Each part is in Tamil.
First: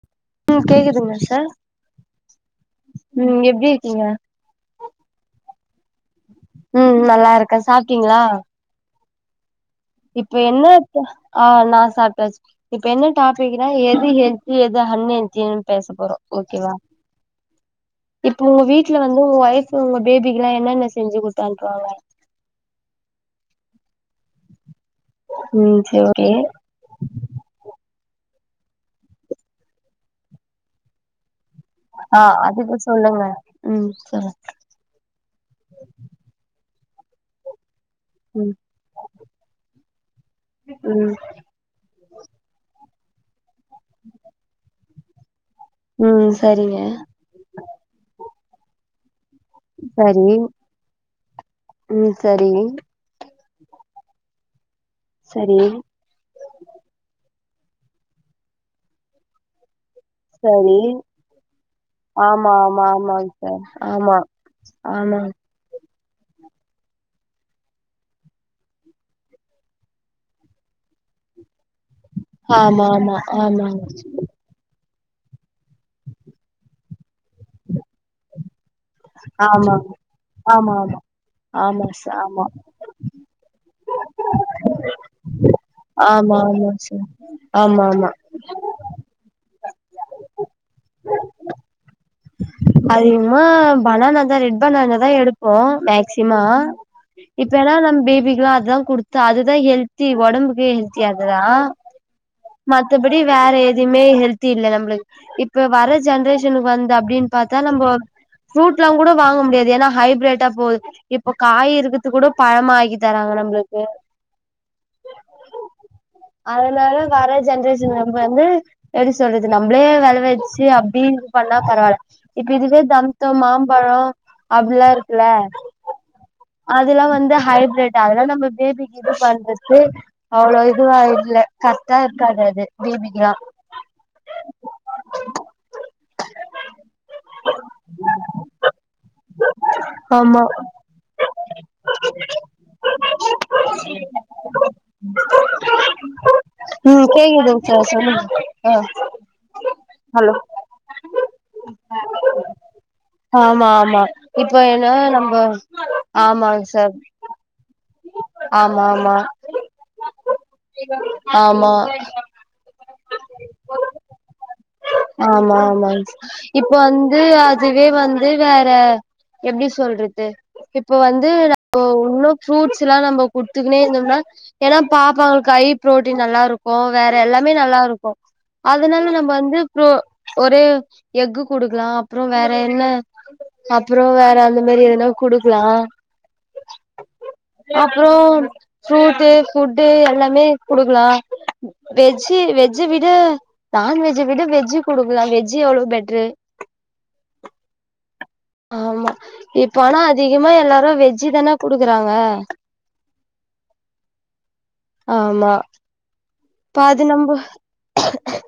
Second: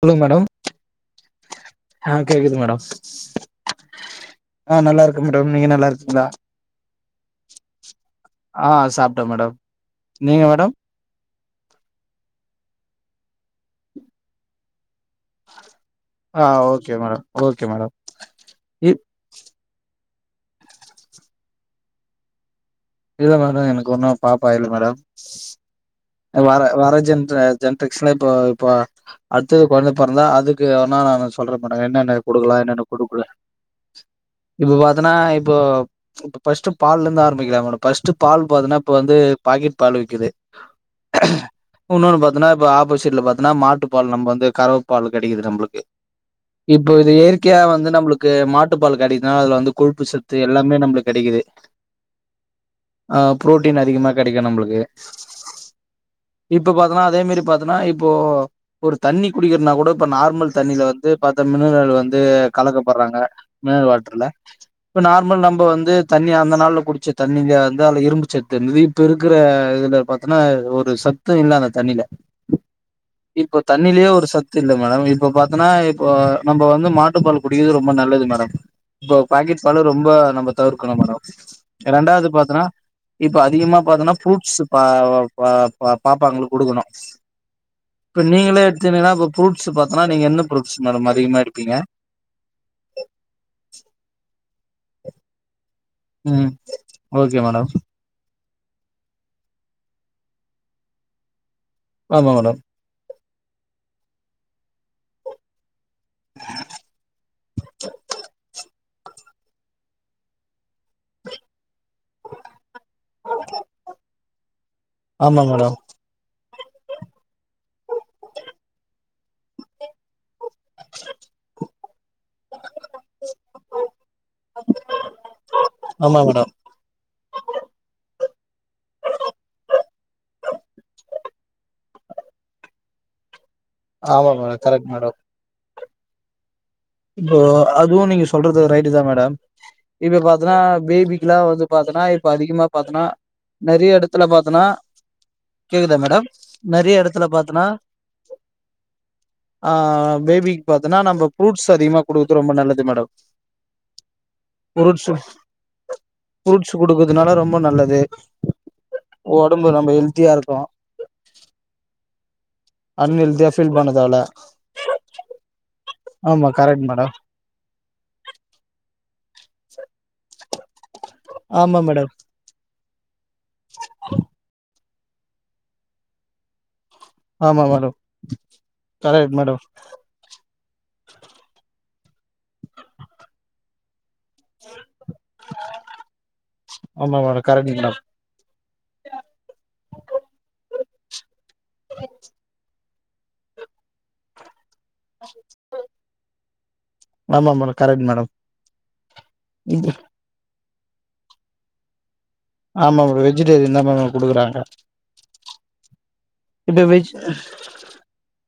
சொல்லுங் மேடம் ம் கேக்குதுங்களா சார் ஆ கேக்குது மேடம் ம் எப்டி இருக்கீங்க நா நல்லாருக்கே மேடம் நீங்க நல்லாருக்கீங்ளா ம் நல்லா இருக்கே சாப்ட்டீங்களா ஆ சாப்ட்டே மேடம் இப்ப நீங்க என்ன மேடம் ஆ நா சாப்ட்டாச்சு இப்ப என்ன டாபிக்னா எது ஹெல்த்தி எது அன் ஹெல் தின் பேச போறோ ஆ ஓகேவா ஓகே மேடம் ஓகே மேடம் இப்ப ஒங்க இ வீட்ல வந்து ஒங்க ஒய்ஃப்பு ஒங்க பேபிக்கல்லா என்னான்னா செஞ்சு குடுத்து அனுப்புவாங்க இல்ல மேடம் எனக்கு ஒன்னு பாப்பா இல்ல மேடம் ம் சேவக் அ‌ வார வர ஜென்ர ஜென்ரேஷன்ல இப்போ இப்போ அத்தது கொழந்த பொறந்தா அதுக்கு நான் சொ சொல்றக் மாட்டாங்க என்னென்ன ஆ குடுக்கலா அதுக்கு என்னென்ன சொல்லுங்க குடுக்கூடாது ம் சொல்லு இப்போ பாத்தனா இப்போ இப்ப ஃபஸ்ட்டு பால்ல இருந்து ஆரம்பிக்றாங்க ஃபஸ்ட்டு பால் ம் பாத்தனா இப்ப வந்து பாக்கெட் பால் விக்குது ம் இன்னொன்னு பாத்தனா இப்ப ஆப்போசிட்ல பாத்தனா மாட்டு பால் நம்ம வந்து கரவு பால் கெடைக்குது நம்ளுக்கு ம் சரிங்க இப்போ இது இயற்கையா வந்து நம்மளுக்கு மாட்டுபால் கெடைக்குதுனா அதுல வந் இந்த கொழுப்பு சரி சத்து எல்லாமே நம்மளுக்கு கெடைகுது ம் சரி ஆ புரோட்டீன் அதிகமா கெடைக்கு நம்ளுக்கு சேரி இப்ப பாத்தனா அதே மாரி பாத்தனா இப்போ ஒரு தண்ணி குடிக்கிறனா கூடக் இப்ப நார்மல் சரி தண்ணில வந்து பாத்தா மினரல் வந்து ஆமா ஆமா கலக்கபட்றாங்க ஆமாங்க சார் மினரல் ஆமா வாட்டர்ல இப்ப ஆமா நார்மல் நம் ப வந்து தண்ணி அந்த நாள்ல குடிச்ச தண்ணிய வந்து அதுல இரும்புசத்து இருந்தது இப்ப இருக்கற இதுல பாத்தனா ஒரு ஒரு சத்து இல்ல அந்த தண்ணில ஆமா ஆமா இப்போ ஆமாங்க தண்ணிலயே ஒரு சத் துல்ல மேடம் இப்ப பாத்தனா இப்போ நம்ம வந்து மாட்டுப்பால் குடிகறது ரொம்ப நல்லது மேடம் இப்போ பாக்கெட் பாலு ஆமாங்க ரொம்போ நம்ம ஆமா தவிர்க்கணு ஆமா மேடம் ஆமா ச ரெண்டாவது ஆமா பாத்தனா இப்ப அதிகமா பாத்தனா ஃப்ரூட்ஸ் பா பா ஆமா பாப்பாங்ளுக்கு ஆமா குடுக்கணு சார் ஆமா ஆமா இப்ப நீங்களே எடுத்தீங்கனா இப்ப ப்ரூட்ஸ் பாத்தனா நீங்க என்ன ஃப்ரூட்ஸ் மேடம் அதிகமா எடுப்பீங்க அதிகமா பனானா தான் ரெட் பனான தா எடுப்போ மேக் சிமா ம் ஓகே இப்ப மேடம் ஏனா நம் பேபிகலா அதா குடுத் அதுதா ஹெல்த்தி ஒடம்புக்கு ஹெல்த்தி அதுதா ஆமா மேடம் மத்தபடி வேற எதுமே ஹெல்த்தி இல்ல நம்ளுக்கு இப்ப வர ஜென்ரேஷனுக்கு வந் அப்டினு பாத்தா நம்போ ஃப்ரூட்லா கூட வாங்க முடியாது ஏனா ஹைப் ரேட்டா போது இப்போ காய் இருக்குது கூட பழமா ஆக்கி தராங்க நம்மளுக்கு ஆமாங் மேடம் அதனால வர ஜென்ரேஷன்ல இருக்கவங்க வந்து எப்டி சொல்றது நம்மளே வெலவச் ச்சி அப்டி இது பண்ணா பரவாயில்ல இப்ப இதுவே தம்தம் மாம்பழோ அப்டிலா இருக்குல ஆமாங் மேடம் அதுலா வந்து ஹைப்ரேட் அதலாம் நம்ம பேபிக்கு எப்டி பண்றது அவ்ளோ இதுவா இல்ல கரெக்டா இருக்காது அது பேபிகெலாம் ஆமா மேடம் கரெக்ட் மேடம் இப்போ அதுவும் நீங்க சொல்றது ரைட்தா மேடம் இப்ப ஆமா பாத்தனா பேபிக்குலா வந்து பாத்தனா இப்ப அதிகமா பாத்தனா தறையா எடத்துல பாத்தனா கேக்குதா மேடம் நெறைய ம் எடத்துல கேக்குதுங்க பாத்தனா சார் சொல்லுங்க ஆ ஆ ஹலோ பேபிக்கு பாத்தனா நம்ம ப்ரூட் ட்ஸ் அதிகமா குடுகுறது ரொம்ப நல்லது மேடம் ஆமா ஆமா இப்ப ஏன்னா ஃபுரூட்ஸ் நம்ப ஆமாங்க ஃப்ரூட்ஸ் சார் குடுகுறதுனால ரொம்பொ நல்லது ஆமா ஆமா உடம்பு ரொம்பொ ஹெல்த்தியா இருக்கு ஆமா அண் ஹெல்த்தியா ஃபீல் பண்ணது தேவல ஆமா ஆமாங் ஆமா இப்ப கரெக்ட் மேடம் வந்து அத் இதுவே வந்து வேற எப்டி சொல்றது இப்போ வந்து ஆமா நம்பொ மேடம் ஒண்ணு ஃப்ரூட்ஸ்லா நம்ம குத்துக்குனே இருந்தோம்னா ஏனா பாப்பாங்ளுக்கு ஐ ப்ரோட்டீன் நல்லா இருக் ம்ம் வேற எல்லாமே ஆமா நல்லா மேடம் இருக்கும் அதுனால நம்ம கரெக்ட் வந்து மேடம் ப்ரோ ஒரு எஃக் குடுக்கலா அப்பற வேற என்ன அப்ற வேற அந்த மாதிரி எதனா கொடுக்கலா ஆமா மேடம் கரெக்ட் மேடம் அப்றோ ஃப்ரூட்டு ஃபுட்டு எல்லாமே குடுக்கலா வெஜ்ஜ் வெஜ்ஜு விட நான்வெஜ்ஜ் விட வெஜ்ஜு குடுக்கலா வெஜ்ஜ் எவ்ளோ பெட்ரு ஆமா மேடம் கரெக்ட் மேடம் ஆமா இப்ப ஆனா அதிகமா எல்லாரு வெஜ்ஜி தான குடுக்குறாங்க ஆமா மேம் வெஜிடேரிய தா மேம் குடுக்குறாங்க ஆமா இப்ப அது நம்ம க்கு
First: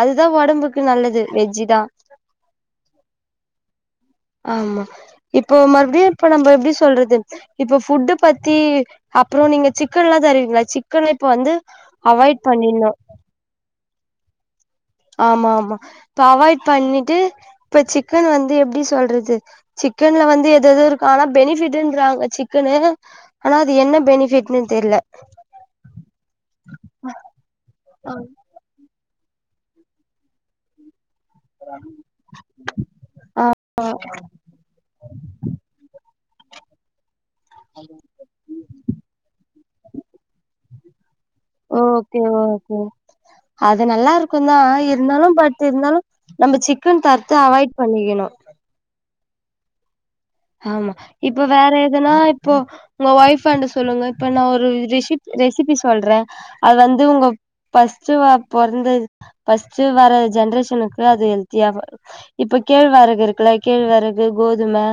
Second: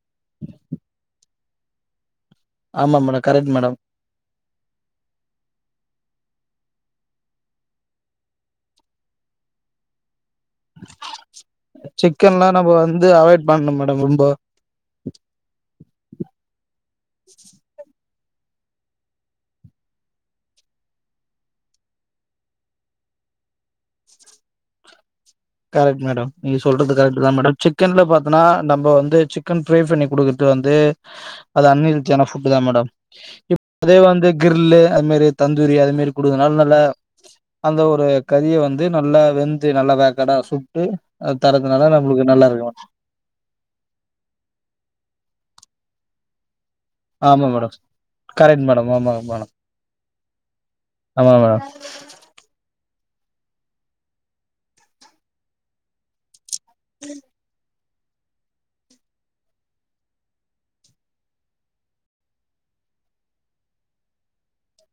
அதுதா உடம்புக்கு நல்லது வெஜ்ஜிதா ஆமா மேடம் கரெக்டு மேடம் ஆமா இப்போ மறுபடியு இப்ப நம்ப எப்டி சொல்றது இப்போ ஃபுட்டு் பத்தி அப்பற நீங்க சிக்கன்லா தருவீங்களா சிக்கன இப்ப வந்து அவாய்ட் பண்ணிருனு பாக்கனு மேடம் ரொம்ப ஆமா ஆமா இப்ப அவாய்ட் பண்ணிட்டு இப்ப சிக்கன் வந்து எப்டி சொல்றது சிக்கன்ல வந்து எது எது இருக்கா ஆனா பெனிஃபிட்ன்றாங்க சிக்கனு ஆனா அது என்ன பெனிஃபிட்ன்னு தெரில கரெக்ட் மேடம் நீங்க சொல்றது கரெக்ட் தா மேடம் சிக்கன்ல பாத்தனா நம்ம வந்து சிக் சிக்கன் ஃப்ரை பண்ணி கொடுக்குறது வந்து அது அன்கெல்த்தியான ஃபுட்டு தா மேடம் இப்ப அதே வந்து கிரில்ல்லு அது மாறி தந்தூரி அது மாறி குடுகுதுனால நல்ல அந்த ஒரு கறிய வந்து நல்லா வெந்து நல்லா வேக்கடா சுட்டு அது தரறதுனால ஓகே நம்மளுக்கு நல்லா இருக்கும் ஓகே அது நல்லா இருக்கு தா இருந்தாலு பட் இருந்தாலு நம்ம சிக்கன் தர்த்து ஆமா மேடம் அவாய்ட் பண்ணிக்கணு கரெக்ட் மேடம் ஆமாங்க மேடம் ஆமா இப்ப வேற எதுனா இப்போ உங்க ஒயஃப் பாண்ட சொல்லுங்க இப்ப நா ஒரு ரெசிப் ரெசிபி சொல்ற அது வந்து உங்க ஃபர்ஸ்ட் வ புறந்தது ஃபர்ஸ்ட் வர ஜென்ரேஷனுக்கு அது ஹெல்த்தியாவா இப்ப கேழ்வரகு இருக்குல்ல கேழ்வரகு கோதும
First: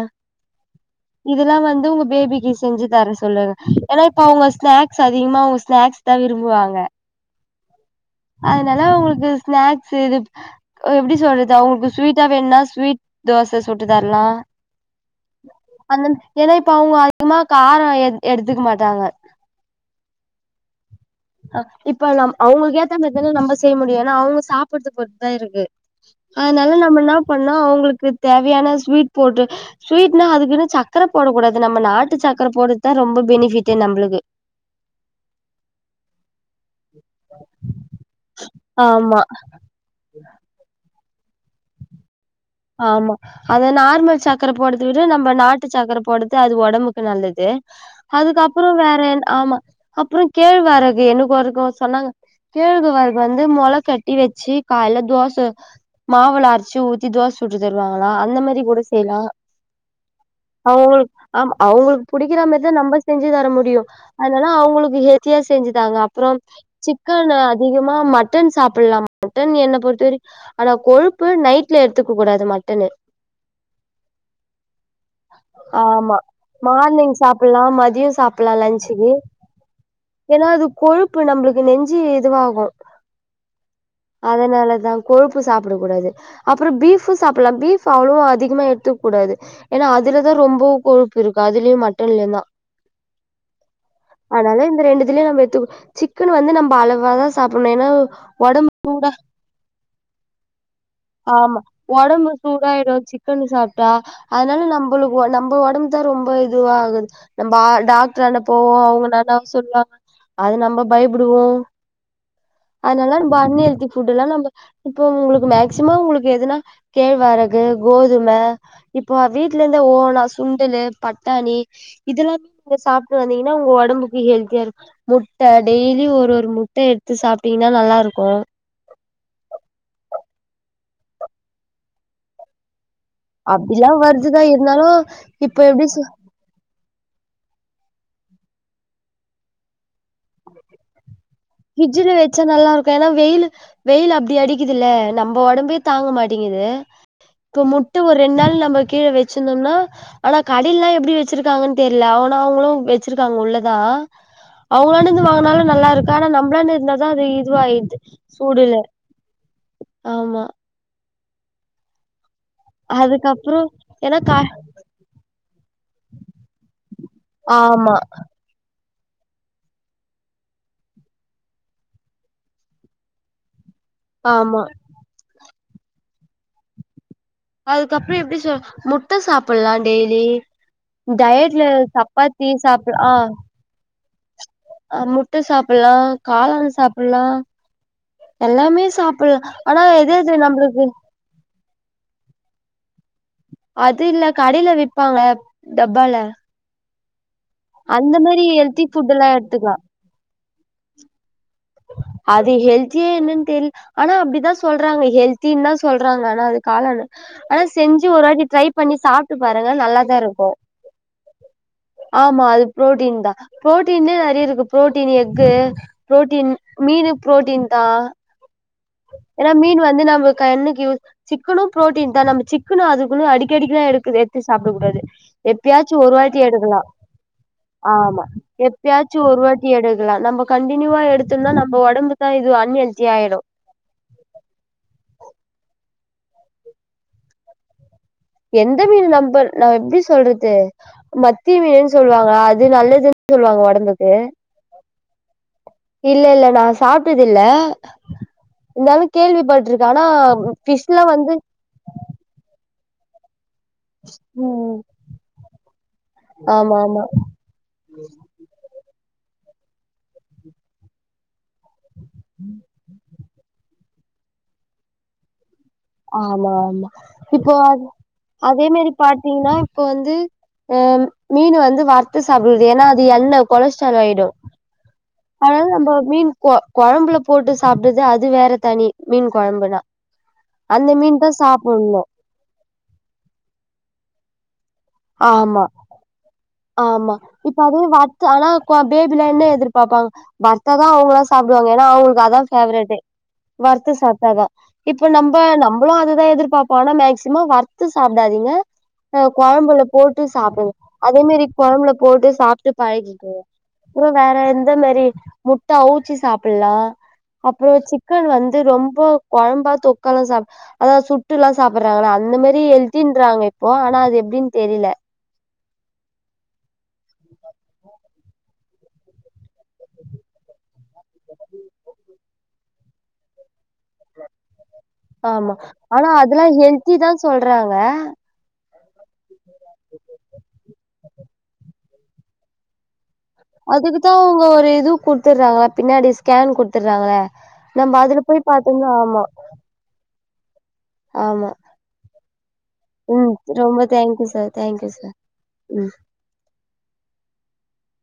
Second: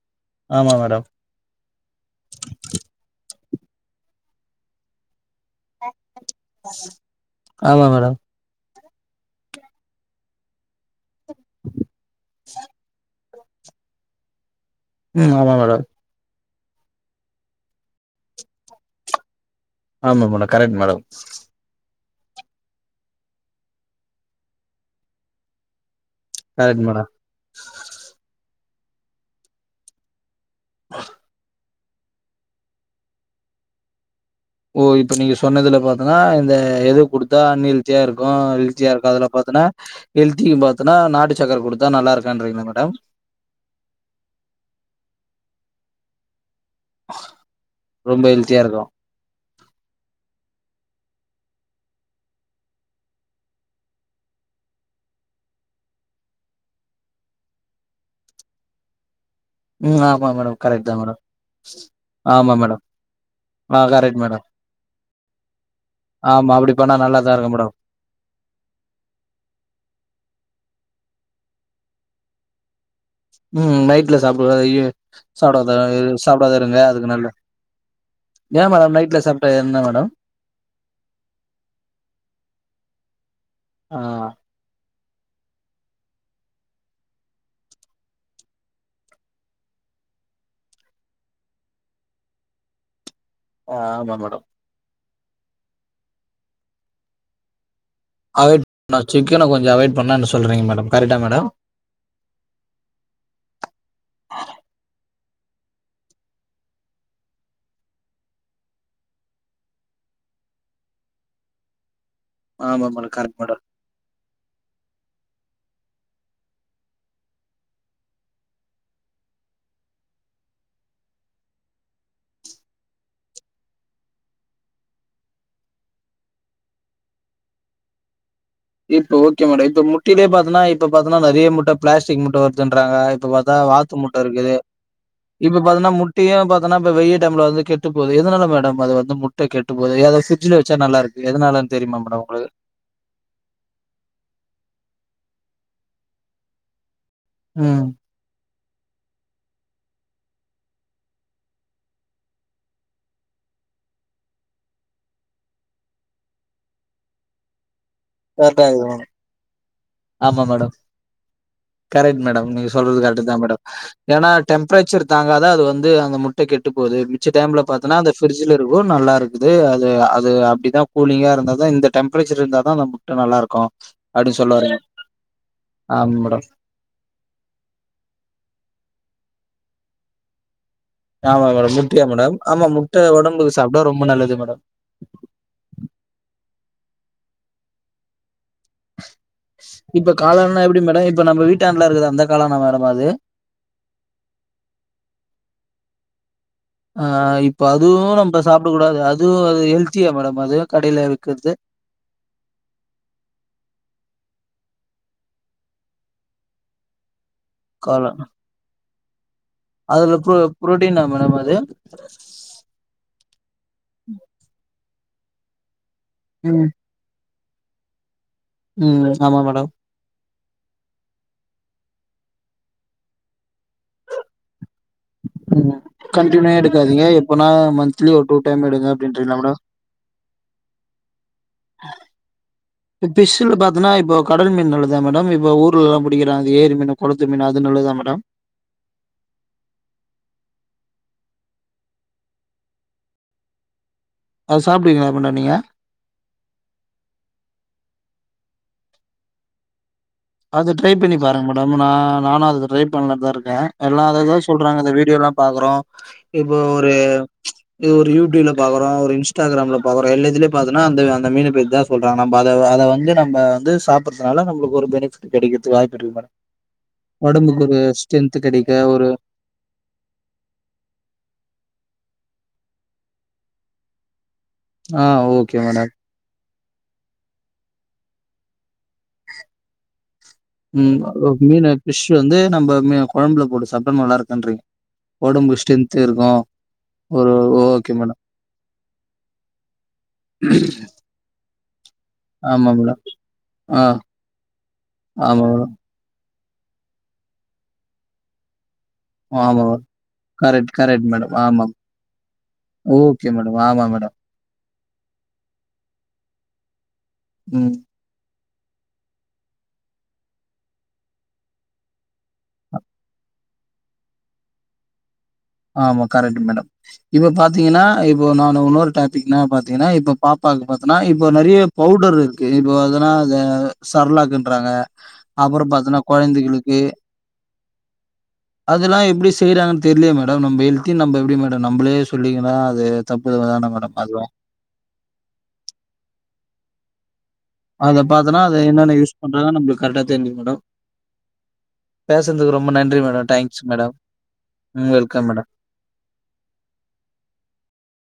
ஆமா மேடம் இதெல்லா வந்து உங்க பேபிக்கு செஞ்சு தார சொல்லுங்க ஏன்னா இப்ப அவங்க ஸ்நாக்ஸ் அதிகமா அவுங்க ஸ்நாக்ஸ் தா விரும்புவாங்க ஆமா மேடம் அதனால உங்களுக்கு ஸ்நாக்ஸ் இத் இது எப்டி சொல்றது அவங்களுக்கு ஸ்வீட்டா வேணும்னா ஸ்வீட் தோச சுட்டு தரலா ம் ஆமா மேடம் அண்ணன் ஏன்னா இப்ப அவங்க அதிகமா கார எ எடுத்துக்க மாட்டாங்க ஆமா மேடம் கரெக்ட் மேடம் இப்ப நம் அவங்களுக்கு ஏத்த மாதிரிதான நம்ம செய்ய முடியு ஏன்னா அவங்க சாப்டுத பொறுத்து தா இருக்கு அதனால கரெக்ட் நம்ம மேடம் என்ன பண்ண அவங்களுக்கு தேவயான ஸ்வீட் போட்டு ஸ்வீட்னா அது இது சக்கர போடக்கூடாது நம்ம நாட்டு சக்கர போடுறதுதா ரொம்ப பெனிபிட் நம்மளுக்கு ஓ இப்ப நீங்க சொன்னதுல பாத்தன்னா இந்த எது குடுத்தா அன் ஹேல்தியா இருக்கு எழுச்சியா இருக்கு ஆமா அதலா பாத்தன்ன ஹெல்தின் பாத்தனா நாட்டு சக்கர குடுத்தா நல்லாருக்குன்ரீங்ளா ஆமா அத நார்மல் சக்கர போடத விட நம்ம நாட்டு சக்கர போடது அது ஒடம்புக் கு நல்லது ரொம்ப ஹெல்த்தியா அதுக்கப்புறோ இருக்கு வேற என்ன ஆமா அப்புறோ கேழ்வரகு எனக்கு ஒருக்கோ சொன்னாங்க கேழ்வரகு வந்து மொள கட்டி வெச்சு கால்ல தோச மாவுள அரச்சி ஊத்தி தோச சுட்டு தருவாங்ளா அந்தமாரி கூட செய்லா ம் ஆமா மேடம் கரெக்ட் தா அவ்ங்களுக் மேடம் ஆமா அவ்ங்களுக்கு ஆமா புடிக்கிறமாரிதா மேடம் நம்ம செஞ்சு தர ஆ முடியு கரெக்ட் மேடம் அதனால அவ்ங்களுக்கு ஹெல்த்தியா செஞ்சுதாங்க அப்புறோ ஆமா அப்டி பண்ணா நல்லாதா சிக்கன இருக்கு மேடம் அதிகமா மட் மட்டன் சாப்புல்லா மட்டன் என்ன பொறுத்தவர ஆனா கொழுப்பு நைட்ல எடுத்துக்க கூடாது மட்டனு ம் நைட்ல சாப்பட்றது ஐயே சாப்படாத சாப்படாத இருங்க அது ங் சாப்புல்லா மதியோ சாப் ஏ மேடம் நைட்ல சாப்ட்டா என்ன மேடம் எனா அது கொழுப்பு நம்ளுக்கு நெஞ்சு இதுவாகு ஆ அதனாலதா கொழுப்பு சாப்டக் கூடாது அப்புறோ பீஃப் சாப்டலா பீஃப் அவ்ளோவா அதிகமா எடுத்துக் கூடாது எனா அதுலதா ரொம்ப கொழுப்பு இருக்கு அதுலயு மட்டன்லயுதா ஆமா மேடம் ஆதனால இந்த ரெண்டு இதுல நம்ம எடுத்துக்க சிக்கன் வந்து நம்ம அழவாதா சாப்பட்னு எனா அவாய்ட் பண்ண சிக்கன கொஞ்சோ அவாய்ட் பண்ண என்ன சொல்றீங்க மேடம் கரெக்டா மேடம் ஆமா ஒடம்பு சூடாய்டு சிக்கனு சாப்ட்டா அதனால நம்ளுக்கு நம்ப ஒடம்புதா ரொம்ப இதுவாகுது நம்ப டாக்ட்ரான்ட போவோ அவுங்க எதா சொல்லுவாங்க அது நம்ம பயப்புடுவோ ஆமா மேடம் அதனாலதா நம்ம கரெக்ட் அன் மேடம் ஹெல்தி புட்டுலா நம்ம இப்ப உங்குளுக்கு மேக்சிமம் உங்குளுக்கு எதுனா கேழ்வரகு கோதும இப்போ வீட்ல இருந்து ஓனா சுண்டலு பட்டாணி இதெல்லாமே நீங்க சாப்ட்டு வந்தீங்கனா உங்க ஒடம்புக்கு ஹெல்தியா இருக்கு முட்ட டெய்லி ஒரு ஒரு முட்ட எடுத்து சாப்ட்டீங்கனா நல்லாருக்கு இப்ப ஓகே மேடோ இப்ப முட்டைலயே பாத்தனா இப்ப பாத்தனா நறைய முட்ட ப்ளாஸ்டிக் முட்ட வருதுன்றாங்க இப்ப பாத்தா அப்டிலா வாத்து முட்ட வருதுதா இருக்குது இருந்தாலு இப்ப எப்டி பாத்தனா சொ முட்டயு பாத் இதனா இப்ப வெயில் டைம்ல வந்து கெட்டு போது எதனால மேடம் அது வந்து முட்ட கெட்டு போது அத ஃபிரிட்ஜுல வெச்சா நல்லாருக்கு எதனாலன் ஃபிரிட்ஜில வெச்சா நல்லாருக் எனா வெயிலு வெயில் அப்டி அடிக்குதுல்ல நம்ப ஒடம்பே தாங்க மாட்டிங்குது இப்ப ம் முட்ட ஒரு ரெண் நாள் நம்ம கீழ வெச்சுருந்தோனா ஆனா கடைலா எப்டி வெச்சிருக்காங்கன் தெர்ல ஆனா அவுங்களு வெச்சிருக்காங்க உள்ளதா அவுங்களான்ட இருந்து வாங்கனாலு நல்லாருக்கு ஆனா நம்மளான்ட இருந்ததா அது இதுவாய்ருது கரெக்டா எடுக்கணு ஆமா மேடம் கரெக்ட் மேடம் நீங்க சொல்றது கரெக்டுதா அதுக்கப்றோ மேடம் ஏன்னா எனா கா டெம்பரேச்சர் தாங்காத அது வந்து அந்த முட்ட கெட்டு போது மிச்ச டைம்ல ஆமா பாத்தனா அந்த ஃபிரிஜ் ஜுல இருகவு நல்லாருக்குது அது அது அப்டிதா கூலிங்கா இருந்தா தா இந்த டெம்பரேச்சர் இருந்தாதா நம் முட்ட நல்லாருக்கு அப்டின் ஆமா சொல்லவரீங் ஆமா மேடம் அதுக்கப்புறோ எப்டி சொல் முட்ட சாப்பல்லா டெய்லி ஆமா டயட்ல மேடம் முட்டையா மேடம் சப்பாத்தி ஆமா சாப்பல் முட்டை ஆ உடம்புக்கு சாப்பிட்டா ரொம்ப நல்லது மேடம் அ முட்ட சாப்புல்லா காளான் சாப்புல்லா எல்லாமே சாப்புல்லா ஆனா இப்ப அதே இது காளான்னா எப்படி நம்ளுக்கு மேடம் இப்ப நம்ம வீட்டாண்டலா இருக்குதே அந்த காளானா மேடம் அது அது இல்ல கடைல விப்பாங்க டப்பால ஆ இப்ப அதுவு அந்த நம்ம மாரி சாப்டக் ஹெல்தி கூடாது ஃபுட் எல்லா அதுவு அது எடுத்துக்கலா ஹெல்த்தியா மேடம் அது கடையில விக்கற்து அது ஹெல்த்தியி என்னன் தெர் ஆனா அப்டிதா சொல்றாங்க ஹெல்தின் தா சொல்றாங்க ஆனா அது காளான்னு ஆனா செஞ்சு காளான் ஒரு வாட்டி ட்ரை பண்ணி சாப் ட்டு பாருங்க அதுல நல்லாதா ப்ரோ இருக்கு ப்ரோட்டீனா மேடம் அது ஆமா அது ப்ரோட்டீன் தா ப்ரோட்டீன் நெறைய இருக்கு ப்ரோட்டீன் எக்கு ப்ரோட்டீன் ம் மீனு ப்ரோட்டீன் தா ம் ஆமா ஏன்னா மேடம் மீன் வந்து நம்பக் கண்ணுக்கு யூஸ் சிக்கனு ப்ரோட்டீன் தா நம்ப சிக்கனு அதுக்குன்னு அடிக்கடிக்கெல்லா எடுக்கு எத்து சாப்டக்க கூடாது ம் எப்பயாச்சு ஒரு வாட்டி கண்டினியூ எடுக்கலா எடுக்காதீங்க எப்பனா மந்த்லி ஆமா ஒரு டூ டைம் எடுங்க எப்பயாச்சு அப்டின்றீங்களா ஒரு மேடம் வாட்டி எடுக்கலா நம்பக் கண்டினியூவா எடுத்தன்ன நம்ம உடம்பு தா இதுவ அன்ஹெல்தியா ஆயிடு [unintelligible] பாத்தன்னா இப்போ கடல் மீன் நல்லதா மேடம் இப்ப ஊர்லலா பிடிக்றாங்க ஏரி மீனு கொளத்து மீனு அது நல்லதா மேடம் எந்த மீனு நம்ப நா எப்டி சொல்றது மத்தி மீனுன்னு சொல்லுவாங்க அது நல்லதுன்னு சொல்லுவாங்க ஒடம்புக்கு அது சாப்ட்டிங்களா மேடம் நீங்க இல்ல இல்ல நா சாப்ட்டது இல்ல இருந்தாலு கேள்விப்பட்டிருக்கே ஆனா அது ட்ரை ஃபிஷ்லாம் பண்ணி வந்து பாருங்க மேடம் நா நானு அது ட்ரை பண்ணலாதா இருக்கே எல்லா அதைதா ம். சொல்றாங்க இந்த வீடியோலா பாக்கறோ இப்போ ஆமா ஒரு ஆமா. இப்ப ஒரு யூடியூப்ல பாக்குறோ ஒரு இன்ஸ்டாகிராம்ல பாக்குறோ எல்ல இதுல பாத்தன்னா அந்த அந்த மீனு பாத்தா சொல்றங்க நம்ப அத அத வந்து நம்ப வந்து சாப்டுறதுனால நம்பளுக்கு ஒரு பெனிபிட் கெடைக்குதுக்கு வாய்ப் ஆமா ஆமா இப்போ ஸ்ட்ரென்த் அதே கெடைக்க மெரி ஒரு பாத்தீங்ன்னா இப்போ வந்து அ மீனு வந்து வறுத்து சாப்டுறது ஏன்னா அது எண்ணெ கொலஸ்ட்ரலாய்டு ஆ ஓகே அதனால மேடம் நம்ப மீன் கொ கொழம்புல போட்டு சாப்டுது அது வேற தனி மீன் கொழம்புனா ம் மீன் ஃபிஷ் வந்து நம்ப மீ கொழம்புல போட்டு சாப்ட்ட நல்லா இருக்குன்றிங்க ஒடம்பு ஆமா ஸ்டேன்த்து இருக்கு ஆமா ஒரு இப்ப அதே ஓகே மேடம். வர்த்து ஆனா கொ பேபில என்ன எதிர்பாப்பாங்க வர்த்தா தா அவுங்கள சாப்டுவாங்க ஏன்னா அவுங்களுக்கு அதா ஆமா பேவ்ரட்டே மேடம். ஆ வறுத்து சாப்ட்டாதா இப்ப நம்ப ஆமா மேடம். நம் பளு அதுதா எதிர்பாப்போ ஆனா மேக்சிமம் வற்த்து சாப்டாதீங்க ஆ ஆமா கொழம்புல மேடம். போட்டு சாப்டுங்க கரெக்ட் கரெக்ட் அதே மேடம். மாரி ஆமா. கொழம்புல போட்டு சாப்ட்டு ஓகே பழகிக்கோங்க மேடம். ஆமா அப்றோ மேடம். வேற இந் தேமாரி முட்ட அவுச்சி சாப்ல்லா அப்றோ ம். சிக் கன் வந்து ரொம்ப கொழம்பா தெக்கலா சாப் அதா சுட்டுல்லா சாப்டடுறாங்களா அந்த மெரி ஹெல்த்தின்றாங்க இப்போ ஆனா அது எப்டின் தெரில ஆமா கரெக்ட் மேடம் இப்ப பாத்தீங்கன்னா இப்போ நானு இன்னொரு டாட் பிக்னா பாத்தீங்கன்னா இப்ப பாப்பாக்கு பாத்தீன்னா இப்போ நெறைய பவுடர் இருக்கு இப்போ அதெல்லா அத சர்லாக்குன்றாங்க ஆமா ஆனா அதெல்லா ஹெல்தி தா சொல்றாங்க அதெல்லா எப்டி செய்யறாங்கன்னு தெர்லியே மேடம் நம்ம ஹெல்த்தின் நம்ப எப்டி மேடம் நம்பளே சொல்லீங்கன்னா அது தப்பு தா மேடம் அதுக்குதா அது அவுங்க ஒரு இது குடுத்துறாங்கள பின்னாடி ஸ்கேன் குடுத்துடுறாங்கள அத பாத்தன்னா அத என்னென்ன யூஸ் பண்றத நம்பளுக்கு கரெக்டா தெரிஞ்சிடு மேடம் ஆமா பேசுன்துக்கு ரொம்ப நன்றி மேடம். ம் தேங்க்ஸ் ரொம்ப மேடம். தேங்க்யூ சார் ம் தேங்க்யூ சார் வெல்கம் மேடம். ம்